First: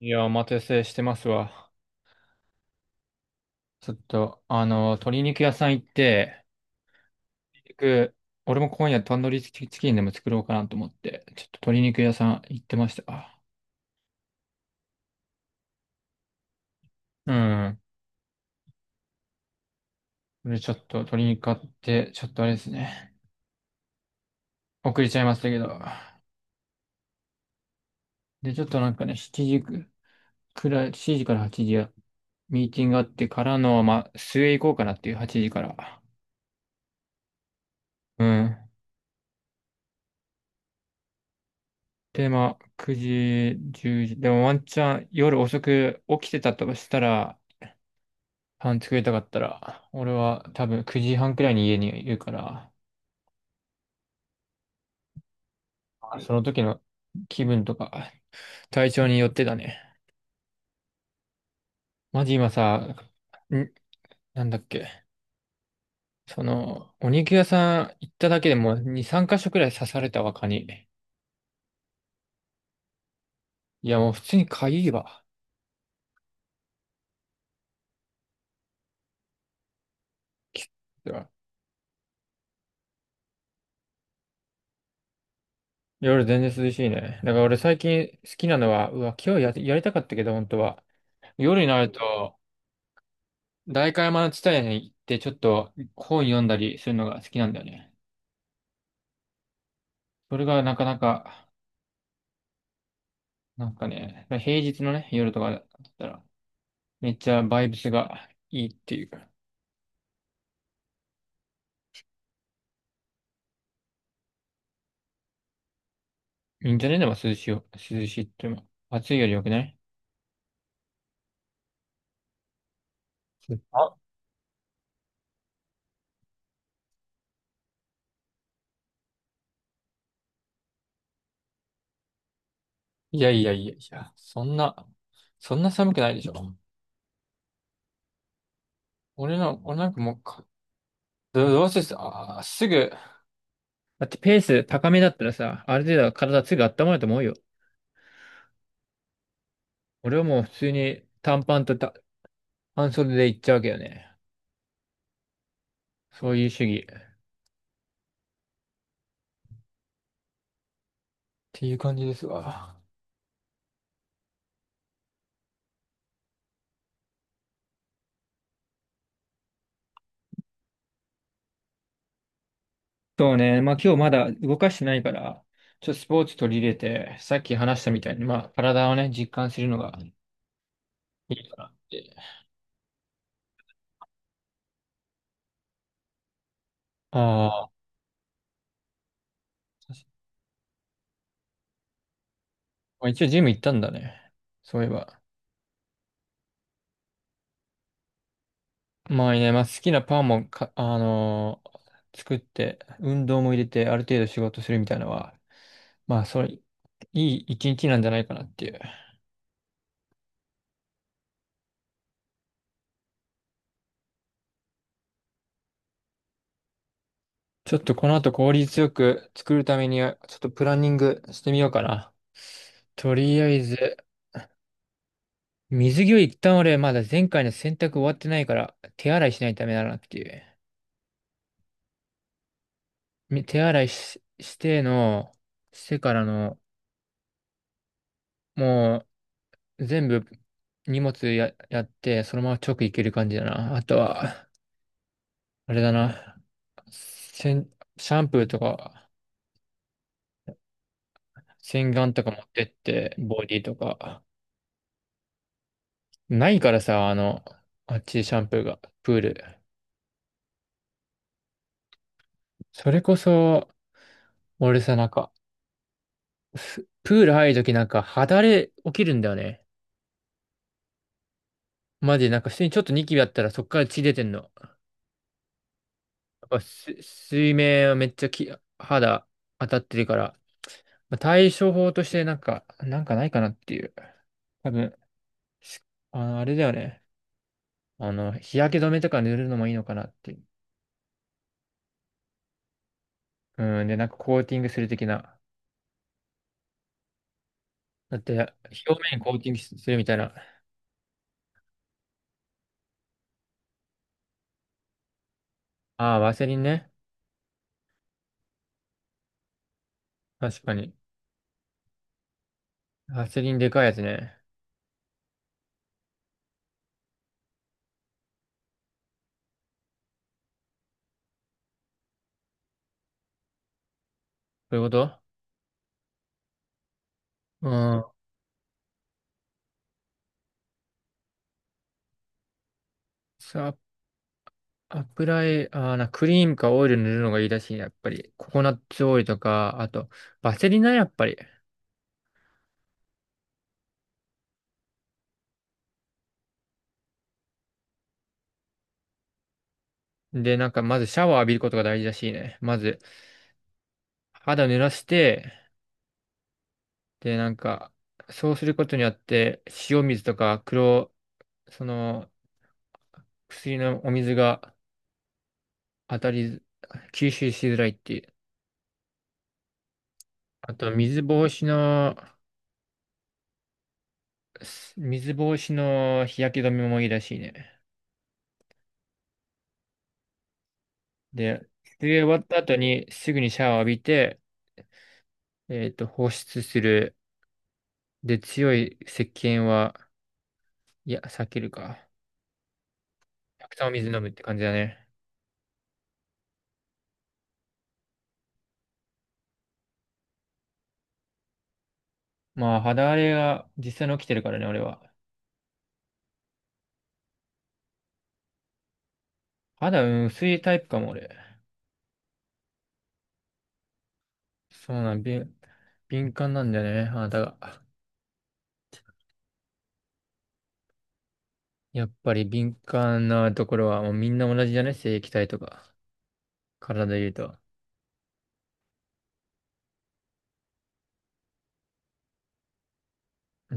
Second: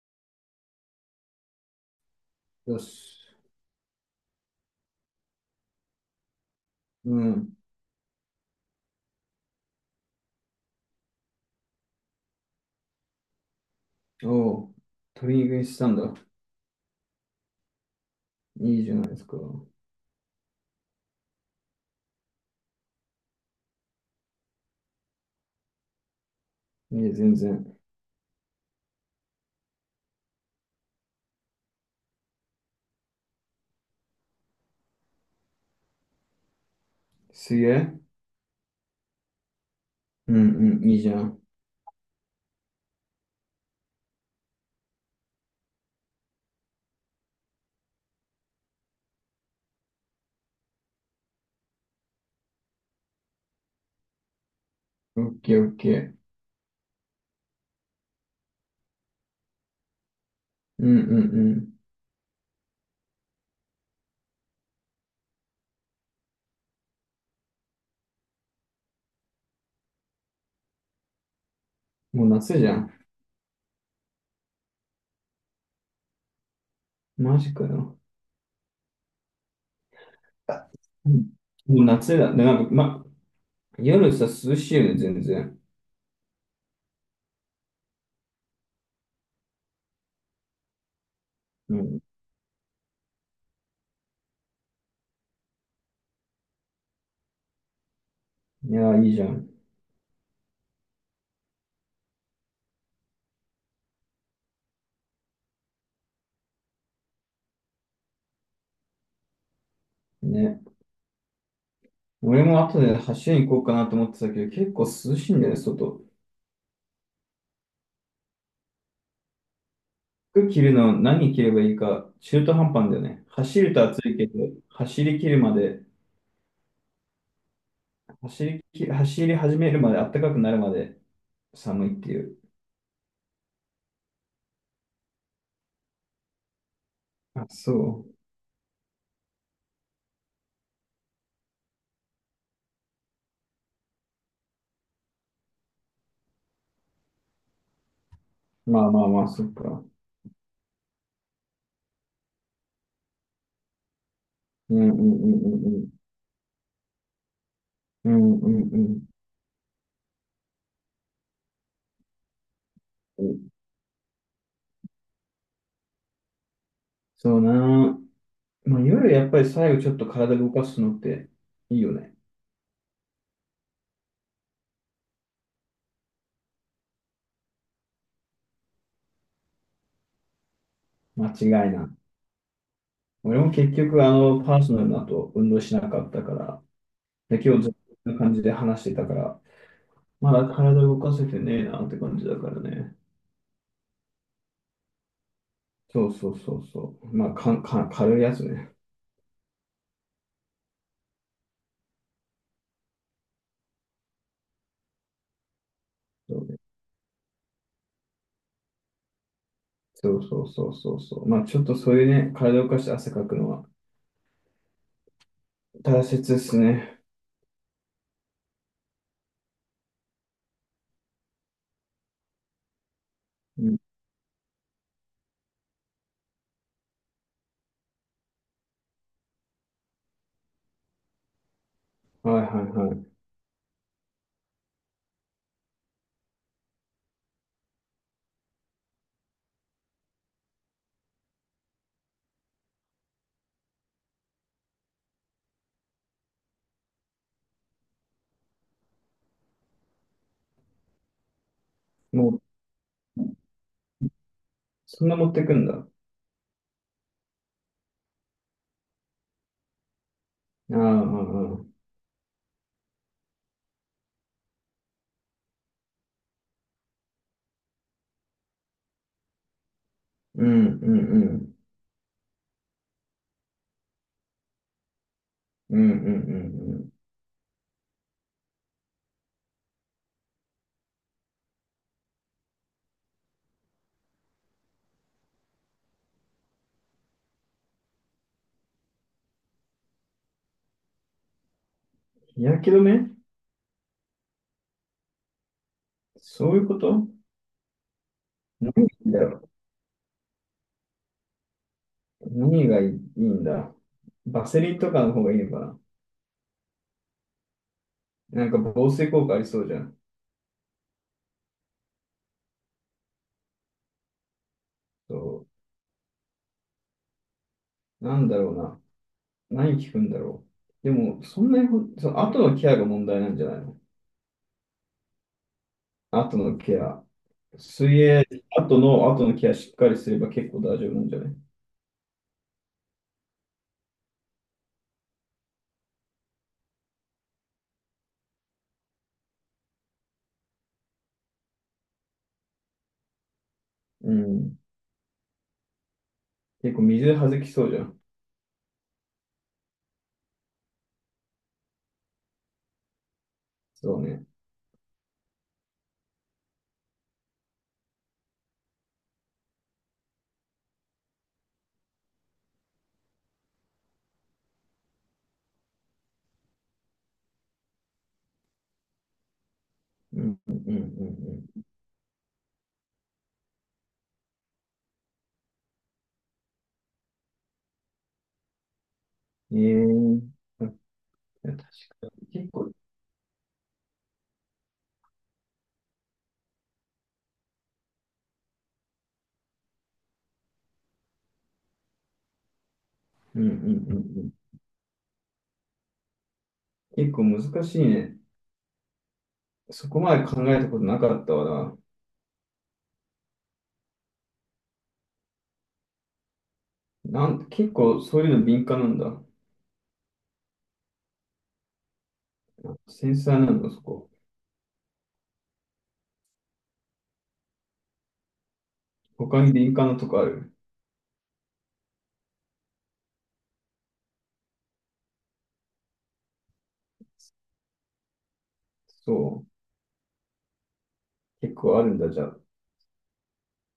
いや、お待たせしてますわ。よし。ちょっと、鶏肉屋さん行って、うん。鶏肉、俺も今夜タンドリーチキンでも作ろうかなと思って、ちょっと鶏肉屋さん行ってました。おう。鶏肉にしたんだ。うん。いいじゃないですか。これちょっと鶏肉買って、ちょっとあれですね。遅れちゃいましたけど。いい全然。で、ちょっとなんかね、7時くらい、7時から8時や、ミーティングがあってからの、まあ、末行こうかなっていう8時から。すげえ。うん。うんうん、いいじゃん。で、まあ、9時、10時。でもワンチャン夜遅く起きてたとしたら、パン作りたかったら、俺は多分9時半くらいに家にいるから、オッケーオッケー。その時の気分とか、体調によってだね。うんうんマジ今さ、ん、なんだっけ。お肉屋さん行っただけでもう2、3箇所くらい刺されたわ、蚊に。うん。もう夏じゃん。いや、もう普通にかゆいわ。マジかよ。きっあ、うと。ん、もう夏だ。で、なんか、ま、夜さ、涼しいよね、全然。夜全然涼しいね。だから俺最近好きなのは、うわ、今日やりたかったけど、本当は。夜にうなるん。と、代官山の地帯に行ってちょっと本読んだりするのが好きなんだよね。いや、いいじゃん。それがなかなか、なんかね、平日のね、夜とかだったら、めっちゃバイブスがいいっていうか、ね。俺も後で走りに行こうかなと思ってたけど、結構涼しいんだよね、外。いいんじゃね？でも涼しいよ。涼しいっていうのも、暑いより良くない？服着るの何着ればいいか、中途半端なんだよね。走るとあ、暑いけど、走り切るまで走り始めるまで、暖かくなるまで寒いっていう。いやいやいやいや、そんな寒くないでしょ。あ、そ俺なんかもうか、ど、どうせす、あー、すぐ、だってペース高めだったらさ、ある程度は体すぐ温まると思うよ。う。まあまあまあ、そっか。俺はもう普通に短パンと半袖で行っちゃうわけよね。うんうんうんうんうん。そういう主義っうんうんていう感じですわ。うん。そうな。まあ、夜やっぱり最後ちょっと体動かすのっていいよね。そうね。まあ今日まだ動かしてないから、ちょっとスポーツ取り入れて、さっき話したみたいに、まあ体をね、実感するのが間い違いいかななっい。て。俺も結局、パーソナルの後、運動しなかったから、で、今あ日ずっあ、とこんな感じで話してたから、まだ体動かせてねえなって感じだからね。まあ、一応ジム行ったんだね、そういえば。そうそうそうそう。まあ、かん、かん、軽いやつね。まあね、まあ好きなパンもか、あのー作って、運動も入れて、ある程度仕事するみたいなのは、まあそそうれ、ね。いい一日なんじゃないかなっていう。そうそうそうそうそう。まあちょっとそういうね、体を動かして汗かくのは大切ですね。ちょっとこの後効率よく作るためには、ちょっとプランニングしてみようかな。とりあえうん。ず、水着を一旦俺まだ前回の洗濯終わってないから手洗いしないとダメだなっていう。はいはいは手洗いし、しての、してからの、もう全部荷物や、やって、そのまま直行ける感じだな。あとは、あれだな。せんシャンプーとか洗顔い。ともか持う、ってって、ボディとか。そんな持ってくんだ。あないからさ、あっちシャンプーが、プール。あ、ああ、ああ、それこそ、俺さ、なんか、プール入るときなんか肌荒れ起きるんだよね。うんうんうん。マジでなんか普通にちょっとニキビあったらそっから血出てんの。やっうんうんうぱんうん。水面はめっちゃ肌当たってるから、まあ、対処法としてなんか、ないかなっていう。多分、あれだよね。日焼け止めとか塗るのもいいのかなっていう。日焼け止め。うん、で、なんかコーティングする的な。そういうこと。だって、何がい表いん面だコーろテう。ィングするみたいな。何がいいんだ。バセリンとかの方がいいのかああ、ワセリンね。な。なんか防水効果ありそうじゃん。確かに。ワセリンでかいやつね。そう。なんだろうな。何効くんだろう。でも、そんなにその後のケアが問題なんじゃないの？そういうこと。後のケア。う水ん。泳、後のケアしっかりすれば結構大丈夫なんじゃない？さ油絵、あーな、クリームかオイル塗るのがいいらしいね、やっぱり。ココナッツオイルとか、あと、バセリナ、やっぱり。うん。結構水はずきそうじゃん。で、なんか、まずシャワー浴びることが大事らしいね。まず、そうね。肌濡らして、で、なんか、そうすることによって、塩水とかその、薬のお水が当たり、吸収しづらいっていう。うん、うん、うあと、ん、水防止の日焼け止めもいいらしいね。うん。ええー。確で、か水泳に終わっ結た構、後に、すぐにシャワー浴びて、放出する。で、強い石鹸は、いや、避けるか。うん、うん、うん。たくさんおう水飲むん、って感じだね。結構難しいね。そこまで考えたことなかったわまあ、肌荒れが実際に起きてるからね、俺は。な。結構そういうの敏感なんだ。肌、うん、薄いタイプかも、俺。繊細なんだ、そこ。そうなん、敏感なんだよね、肌が。他に敏感なとこある？やっぱり敏感なところは、もうみんな同じじゃね？正液体とか、体で言うと。そう。結構あるんだ、じゃあ。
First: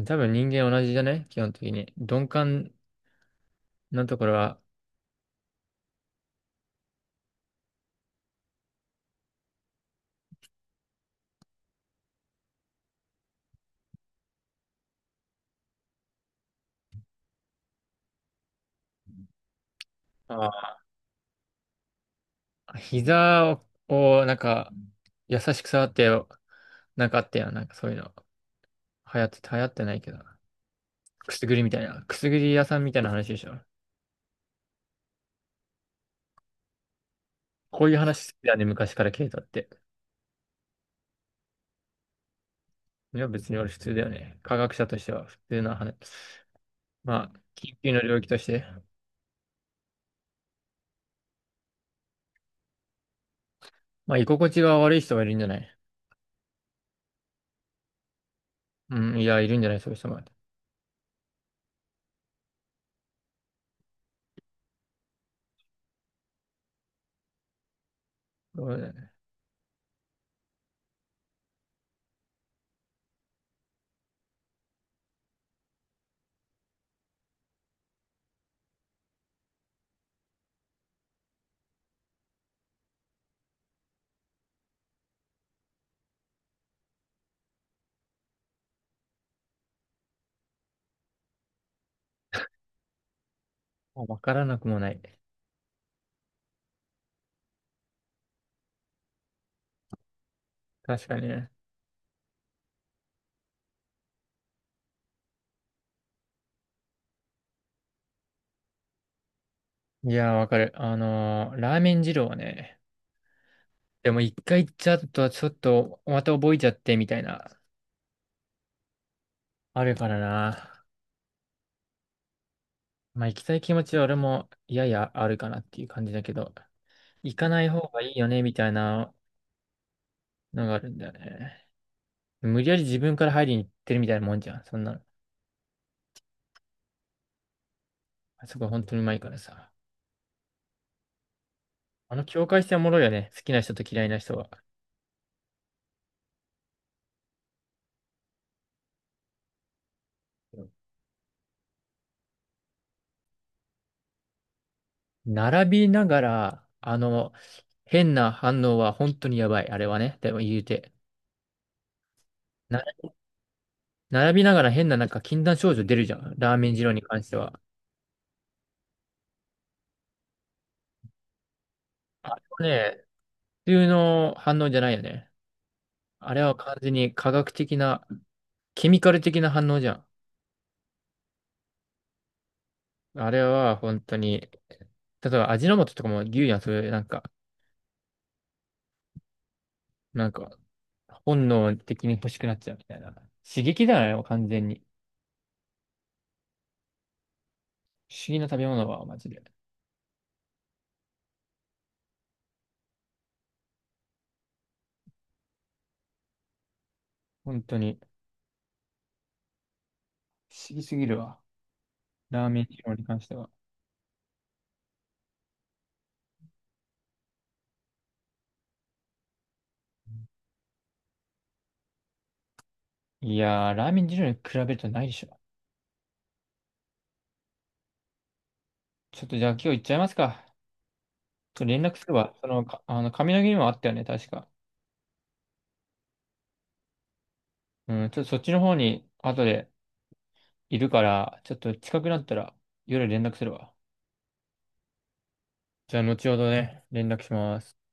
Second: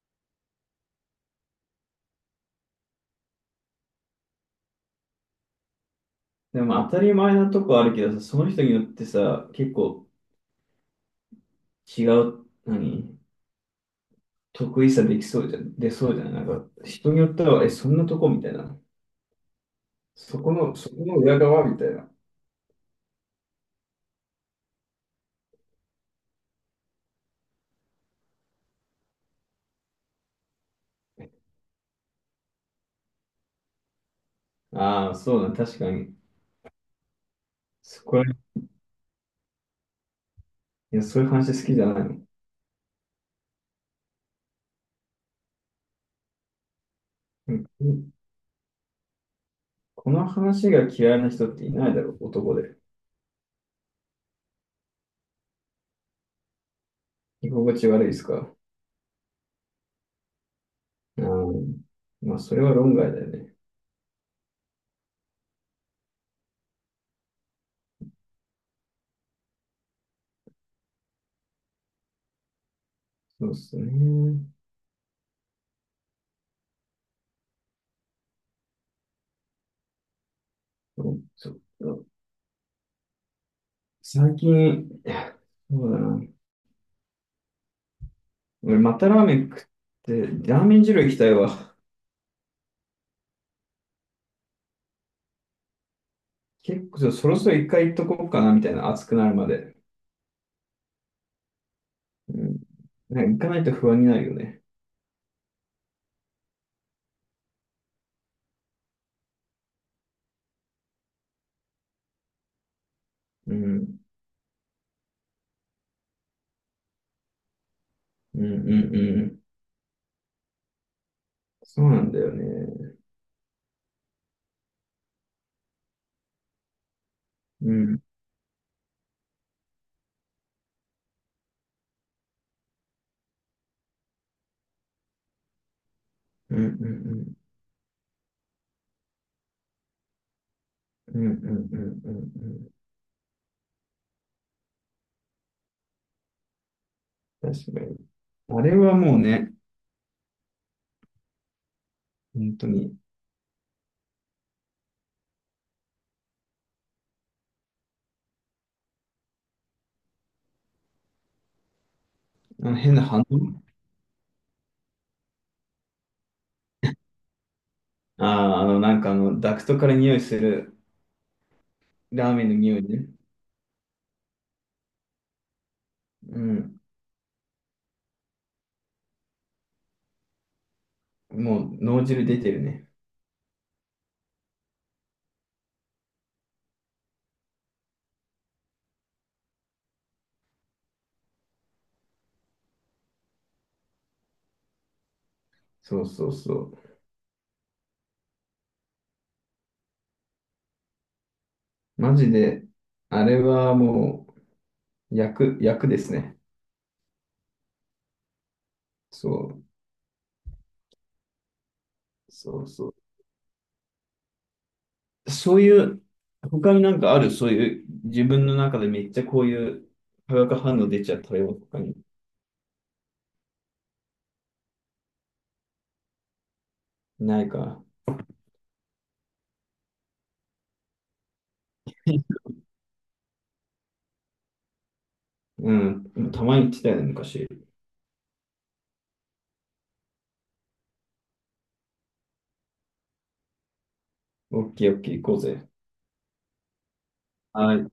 多分人間同じじゃね？基本的に。鈍感なところは、でも当たり前なとこあるけどさ、その人によってさ、結構違う、何得意さできそうじゃ出そうじゃないなんか、人によっては、え、そんなとこみたいな。そこあの、そこの裏側みたいな。膝をなんか、優しく触ってよ、なんかあったやん。なんかそういうの。流行って、流行ってないけど。くすぐりみたいな。くすぐり屋さんみたいな話でしょ。ああ、そうだ、確かに。こういうそこら、話い好きだね、昔からケイトって。や、そういう話好きじゃないの。いや、別に俺普通だよね。科学者としては普通な話。まあ、う緊急のん、領域として。この話が嫌いな人っていないだろう、男で。まあ、居心地が悪い人はいるんじゃない？居心地悪いですか？うん、いや、いるんじゃない、そういう人も。うん、まあ、それは論外だよね。そうだよね。そうですね。そうそうそう。最近、そうだな。俺、またラーメン食って、ラーメン二郎行きたいわ。まあわからなくもない。結構そろそろ一回行っとこうかなみたいな、暑くなるまで。確かにね。うん。なんか行かないと不安になるよね。いや、わかる。ラーメン二郎はね、うん。でも一回行っちゃうと、ちょっと、また覚えちゃってみたいな、うんうんうん。あるからな。そうなんだよね。まあ行きたい気持ちは俺もややあるかなっていう感じだけど、行かないう方がん。いいよね、みたいなのがあるんだよね。無理やり自分から入りに行ってるみたいなもんじゃん、そんなの。うんうんうん。あそこ本当にうまいからさ。うんうんうんうあんの境う界ん。線おもろいよね、好きな人と嫌いな人は。確かに。あれはもうね、本当に、並びながら、変な反応は本当にやばい、あれはね。でも言うて。あのな、変な反応。並びながら変ななんか禁断症状出るじゃん、ラーメン二郎に関しては。ああ、なんかダクトから匂いするラーあれメンの匂いはね、ね。普通の反応じゃないよね。あうれは完ん。全に科学的な、ケミカル的な反応じゃん。もう脳汁出てるね。あれは本当に、例えば味の素とかも言うやん、それなんか、なんか、本能的に欲しくなっちゃうみたいな。刺激だよね、完全に。そうそうそう。不思議な食べ物は、マジで。マジで、あれはもう、薬薬ですね。本当に、そう。不思議すぎるわ、ラーメそンう二そ郎う。に関しては。そういう、他になんかある、そういう、自分の中でめっちゃこういう化学反応出ちゃったよとかに。いやー、ラーメン二郎に比べるとないでしょ。ないか。ちょっとじゃあ今日行っちゃいますか。ちょっと連絡すれば、その、かあの、髪の毛にもあったよね、確か。うん。たまに言ってたよね、昔。うん、ちょっとそっちの方に、後で、いるから、ちょっと近くなったら夜連絡するわ。オッケーオッケー行こうぜ。じゃあ、後ほどね、連絡しまはす。い。